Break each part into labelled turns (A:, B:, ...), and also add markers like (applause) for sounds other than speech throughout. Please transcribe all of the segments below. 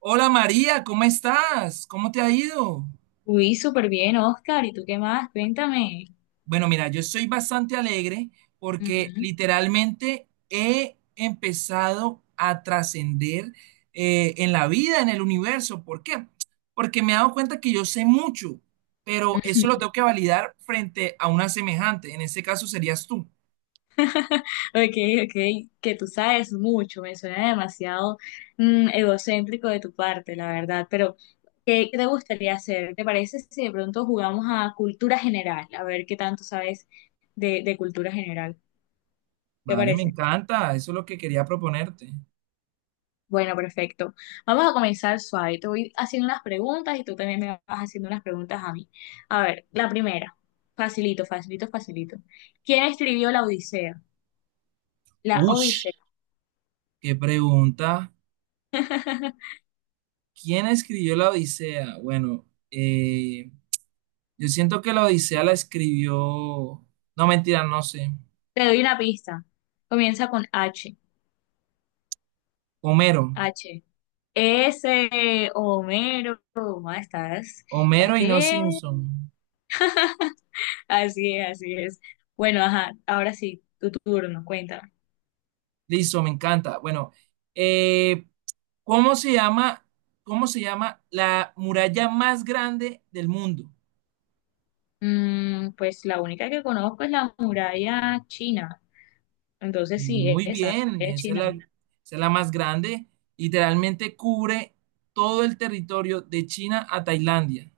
A: Hola María, ¿cómo estás? ¿Cómo te ha ido?
B: Uy, súper bien, Oscar. ¿Y tú qué más? Cuéntame.
A: Bueno, mira, yo estoy bastante alegre porque
B: Ujú.
A: literalmente he empezado a trascender en la vida, en el universo. ¿Por qué? Porque me he dado cuenta que yo sé mucho, pero eso lo tengo que validar frente a una semejante. En ese caso serías tú.
B: Ok, ok, que tú sabes mucho, me suena demasiado egocéntrico de tu parte, la verdad, pero ¿qué te gustaría hacer? ¿Te parece si de pronto jugamos a cultura general? A ver qué tanto sabes de cultura general, ¿te
A: Vale, me
B: parece?
A: encanta. Eso es lo que quería proponerte.
B: Bueno, perfecto. Vamos a comenzar suave. Te voy haciendo unas preguntas y tú también me vas haciendo unas preguntas a mí. A ver, la primera, facilito, facilito, facilito. ¿Quién escribió la Odisea? La Odisea.
A: Ush, qué pregunta. ¿Quién escribió la Odisea? Bueno, yo siento que la Odisea la escribió, no mentira, no sé,
B: Te doy una pista. Comienza con H.
A: Homero.
B: H. S. Homero. ¿Estás? ¿Estás
A: Homero y no
B: qué?
A: Simpson.
B: Así es, así es. Bueno, ajá. Ahora sí, tu turno. Cuéntame.
A: Listo, me encanta. Bueno, eh, ¿cómo se llama, ¿cómo se llama la muralla más grande del mundo?
B: Mm, pues la única que conozco es la muralla china. Entonces sí,
A: Muy
B: esa, la
A: bien,
B: muralla china.
A: esa es la más grande. Literalmente cubre todo el territorio de China a Tailandia,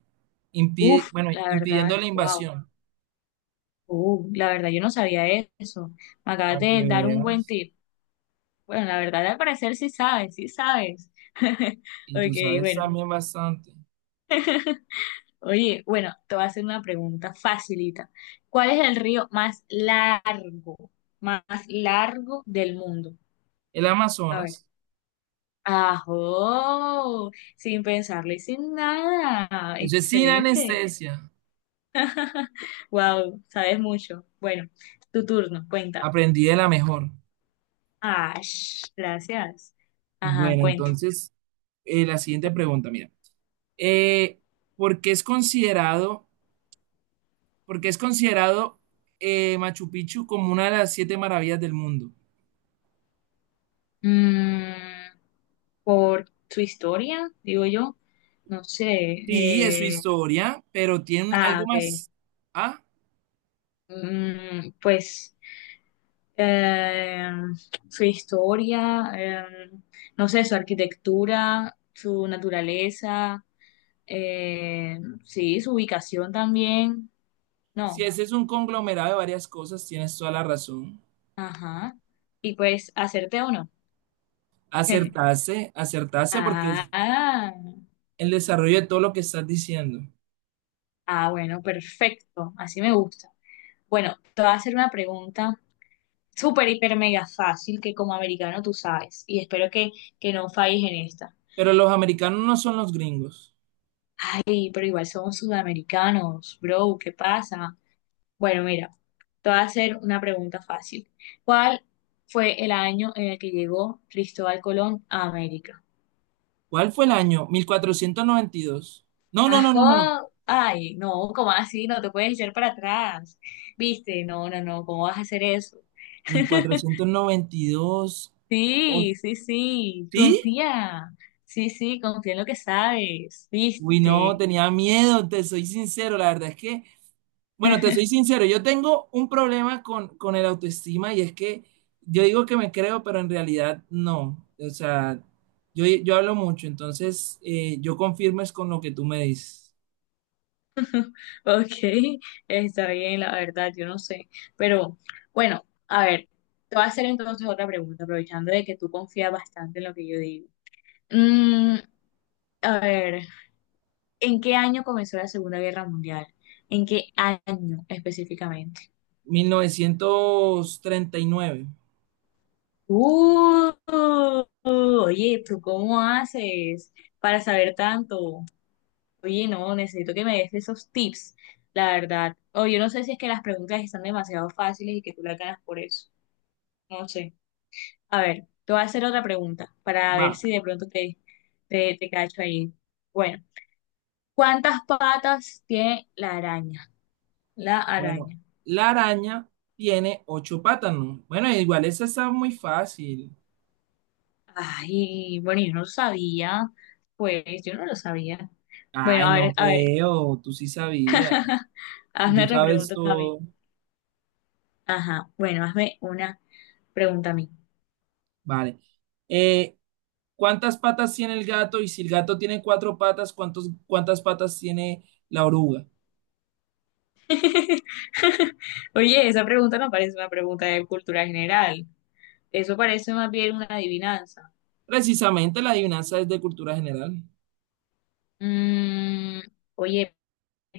B: Uf,
A: bueno,
B: la
A: impidiendo
B: verdad,
A: la
B: wow.
A: invasión,
B: La verdad, yo no sabía eso. Me acabas
A: para que
B: de dar un buen
A: veas.
B: tip. Bueno, la verdad, al parecer sí sabes, sí sabes. (laughs)
A: Y tú
B: Ok,
A: sabes
B: bueno.
A: también bastante.
B: Oye, bueno, te voy a hacer una pregunta facilita. ¿Cuál es el río más largo del mundo?
A: El
B: A ver.
A: Amazonas.
B: ¡Ajo! Sin pensarlo y sin nada.
A: Eso es sin
B: Excelente.
A: anestesia.
B: Wow, sabes mucho. Bueno, tu turno, cuenta.
A: Aprendí de la mejor.
B: Ah, gracias. Ajá,
A: Bueno,
B: cuenta.
A: entonces, la siguiente pregunta, mira. Eh, ¿por qué es considerado, ¿por qué es considerado Machu Picchu como una de las siete maravillas del mundo?
B: Mm, por su historia, digo yo. No sé.
A: Sí, es su historia, pero tiene
B: Ah,
A: algo
B: ok.
A: más. Ah,
B: Mm, pues. eh, Su historia, no sé, su arquitectura, su naturaleza, eh, sí, su ubicación también.
A: si
B: No,
A: ese es un conglomerado de varias cosas, tienes toda la razón.
B: ajá. Y pues, hacerte o no. (laughs)
A: Acertarse, acertarse porque es
B: Ah,
A: el desarrollo de todo lo que estás diciendo.
B: ah, bueno, perfecto. Así me gusta. Bueno, te voy a hacer una pregunta súper, hiper, mega fácil que como americano tú sabes. Y espero que no falles en esta.
A: Pero los americanos no son los gringos.
B: Ay, pero igual somos sudamericanos, bro. ¿Qué pasa? Bueno, mira, te voy a hacer una pregunta fácil. ¿Cuál fue el año en el que llegó Cristóbal Colón a América?
A: ¿Cuál fue el año? 1492. No, no, no, no, no, no.
B: ¡Ajá! Ay, no, ¿cómo así? No te puedes echar para atrás. ¿Viste? No, no, no, ¿cómo vas a hacer eso?
A: mil
B: (laughs)
A: cuatrocientos noventa y dos. ¿O
B: Sí, sí, sí,
A: sí?
B: confía. Sí, sí, confía en lo que sabes,
A: Uy, no,
B: ¿viste?
A: tenía miedo, te soy sincero, la verdad es que, bueno, te soy sincero, yo tengo un problema con el autoestima, y es que yo digo que me creo, pero en realidad no. O sea, yo hablo mucho, entonces yo confirmo es con lo que tú me dices.
B: Ok, está bien, la verdad, yo no sé. Pero bueno, a ver, te voy a hacer entonces otra pregunta, aprovechando de que tú confías bastante en lo que yo digo. Mm, a ver, ¿en qué año comenzó la Segunda Guerra Mundial? ¿En qué año específicamente?
A: 1939.
B: Uh, oye, ¿tú cómo haces para saber tanto? Oye, no, necesito que me des esos tips, la verdad. O yo no sé si es que las preguntas están demasiado fáciles y que tú las ganas por eso. No sé. A ver, te voy a hacer otra pregunta para
A: Va.
B: ver si de pronto te cacho ahí. Bueno, ¿cuántas patas tiene la araña? La
A: Bueno,
B: araña.
A: la araña tiene ocho patas, ¿no? Bueno, igual esa está muy fácil.
B: Ay, bueno, yo no lo sabía. Pues yo no lo sabía. Bueno,
A: Ay, no
B: a ver,
A: creo, tú sí sabías, y
B: hazme
A: tú
B: otra
A: sabes
B: pregunta también.
A: todo.
B: Ajá, bueno, hazme una pregunta a mí.
A: Vale. Eh, ¿Cuántas patas tiene el gato? Y si el gato tiene cuatro patas, ¿cuántas patas tiene la oruga?
B: (laughs) Oye, esa pregunta no parece una pregunta de cultura general. Eso parece más bien una adivinanza.
A: Precisamente la adivinanza es de cultura general.
B: Mm, oye,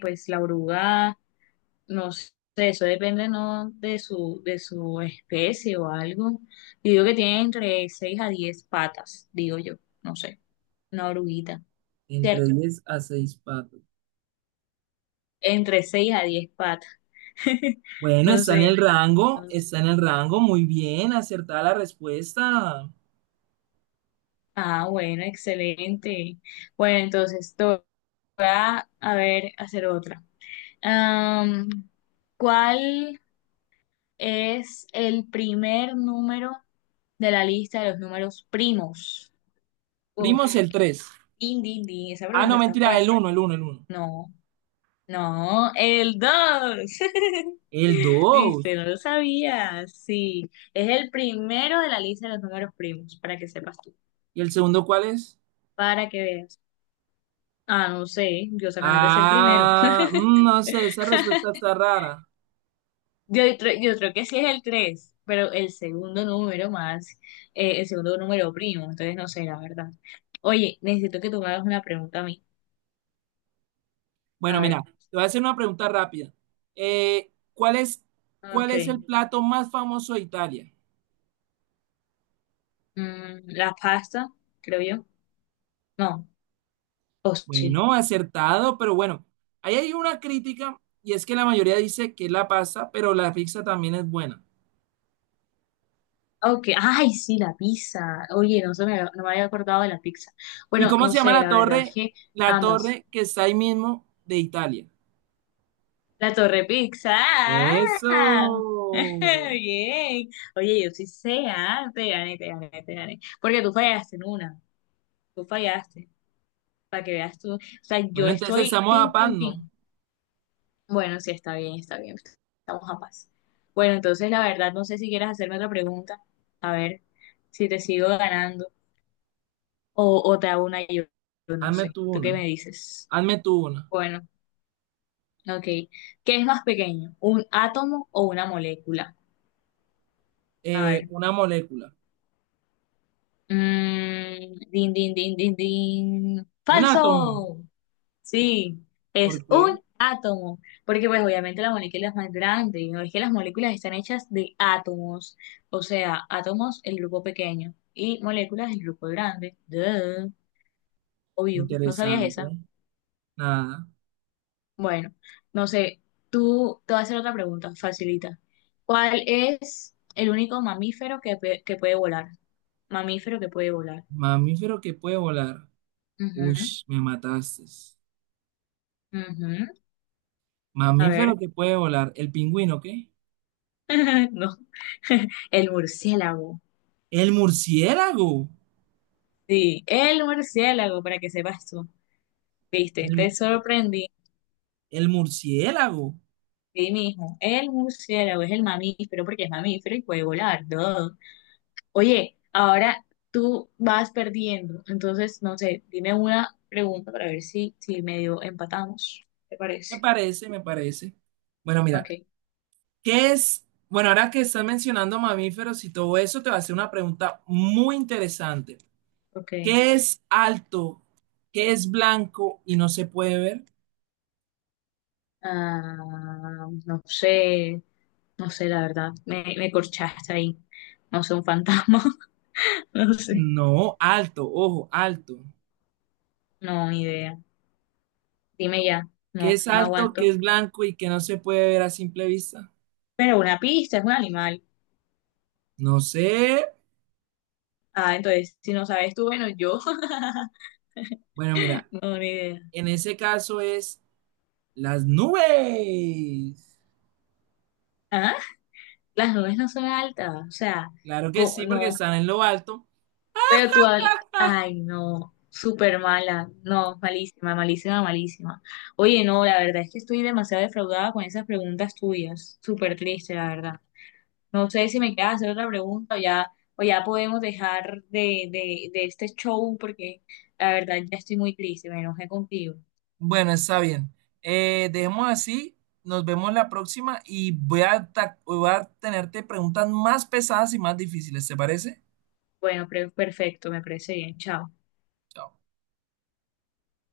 B: pues la oruga, no sé, eso depende no de su especie o algo. Yo digo que tiene entre 6 a 10 patas, digo yo, no sé, una oruguita.
A: Entre
B: ¿Cierto?
A: 10 a 6 patas.
B: Entre 6 a 10 patas. (laughs)
A: Bueno,
B: No
A: está en el
B: sé.
A: rango,
B: No sé.
A: está en el rango, muy bien, acertada la respuesta.
B: Ah, bueno, excelente. Bueno, entonces te voy a ver, hacer otra. Am, ¿cuál es el primer número de la lista de los números primos? Uf,
A: Primos, el 3.
B: din, din, din, esa
A: Ah,
B: pregunta
A: no,
B: está
A: mentira, el
B: fuerte.
A: uno, el uno, el uno.
B: No, no, el 2 (laughs)
A: El
B: Viste,
A: dos.
B: no lo sabía. Sí, es el primero de la lista de los números primos, para que sepas.
A: ¿Y el segundo cuál es?
B: Para que veas. Ah, no sé, yo solamente sé el primero. (laughs)
A: Ah, no sé, esa respuesta está rara.
B: Yo, yo creo que sí es el 3 pero el segundo número más, el segundo número primo, entonces no sé, la verdad. Oye, necesito que tú me hagas una pregunta a mí.
A: Bueno,
B: A
A: mira,
B: ver,
A: te voy a hacer una pregunta rápida. Eh, ¿cuál es, ¿cuál
B: ok.
A: es el plato más famoso de Italia?
B: Mm, la pasta, creo yo. No, o sí.
A: Bueno, acertado, pero bueno, ahí hay una crítica, y es que la mayoría dice que es la pasta, pero la pizza también es buena.
B: Ok, ay, sí, la pizza. Oye, no, no me había acordado de la pizza.
A: ¿Y
B: Bueno,
A: cómo
B: no
A: se llama
B: sé,
A: la
B: la verdad es
A: torre?
B: que
A: La
B: ambas.
A: torre que está ahí mismo de Italia.
B: La Torre Pizza. ¡Ah!
A: Eso.
B: (laughs) Bien. Oye, yo sí sé, ah, te gané, te gané, te gané. Porque tú fallaste en una. Tú fallaste. Para que veas tú. O sea, yo
A: Bueno, entonces
B: estoy
A: estamos a
B: tin,
A: paz,
B: tin,
A: ¿no?
B: tin. Bueno, sí, está bien, está bien. Estamos a paz. Bueno, entonces la verdad, no sé si quieres hacerme otra pregunta. A ver si te sigo ganando. O te hago una yo. Yo no
A: Hazme
B: sé.
A: tú
B: ¿Tú
A: una.
B: qué me dices?
A: Hazme tú una.
B: Bueno, ok. ¿Qué es más pequeño? ¿Un átomo o una molécula? A ver.
A: Una molécula.
B: Mm, din, din, din, din, din.
A: Un
B: Falso.
A: átomo.
B: Sí,
A: ¿Por
B: es
A: qué?
B: un átomo. Porque pues obviamente la molécula es más grande. No es que las moléculas están hechas de átomos. O sea, átomos, el grupo pequeño. Y moléculas, el grupo grande. Duh. Obvio, ¿no sabías esa?
A: Interesante. Nada.
B: Bueno, no sé. Tú te voy a hacer otra pregunta, facilita. ¿Cuál es el único mamífero que puede volar? Mamífero que puede volar.
A: Mamífero que puede volar. Uy,
B: Ujú,
A: me mataste.
B: ujú. A
A: Mamífero
B: ver.
A: que puede volar. ¿El pingüino qué?
B: (laughs) No, (laughs) el murciélago.
A: El murciélago.
B: Sí, el murciélago, para que sepas tú. Viste, te
A: El,
B: sorprendí.
A: el murciélago.
B: Sí, mijo, el murciélago es el mamífero porque es mamífero y puede volar. Todo. Oye, ahora tú vas perdiendo. Entonces, no sé, dime una pregunta para ver si medio empatamos. ¿Te
A: Me
B: parece?
A: parece, me parece. Bueno,
B: Ok,
A: mira. ¿Qué es? Bueno, ahora que estás mencionando mamíferos y todo eso, te va a hacer una pregunta muy interesante.
B: ok.
A: ¿Qué es alto? ¿Qué es blanco y no se puede ver?
B: Ah, no sé, no sé, la verdad. Me corchaste ahí. No sé, un fantasma. (laughs) No sé.
A: No, alto, ojo, alto.
B: No, ni idea. Dime ya,
A: ¿Qué es
B: no
A: alto? ¿Qué
B: aguanto.
A: es blanco y que no se puede ver a simple vista?
B: Pero una pista es un animal.
A: No sé.
B: Ah, entonces, si no sabes tú, bueno, yo
A: Bueno, mira,
B: (laughs) no, ni idea.
A: en ese caso es las nubes.
B: Ah, las nubes no son altas, o sea,
A: Claro que sí, porque
B: no,
A: están en lo alto.
B: pero tú, ay, no, súper mala, no, malísima, malísima, malísima. Oye, no, la verdad es que estoy demasiado defraudada con esas preguntas tuyas, súper triste, la verdad. No sé si me queda hacer otra pregunta o ya podemos dejar de este show porque la verdad ya estoy muy triste, me enojé contigo.
A: Bueno, está bien. Dejemos así. Nos vemos la próxima, y voy a tenerte preguntas más pesadas y más difíciles, ¿te parece?
B: Bueno, perfecto, me parece bien. Chao.
A: Chao.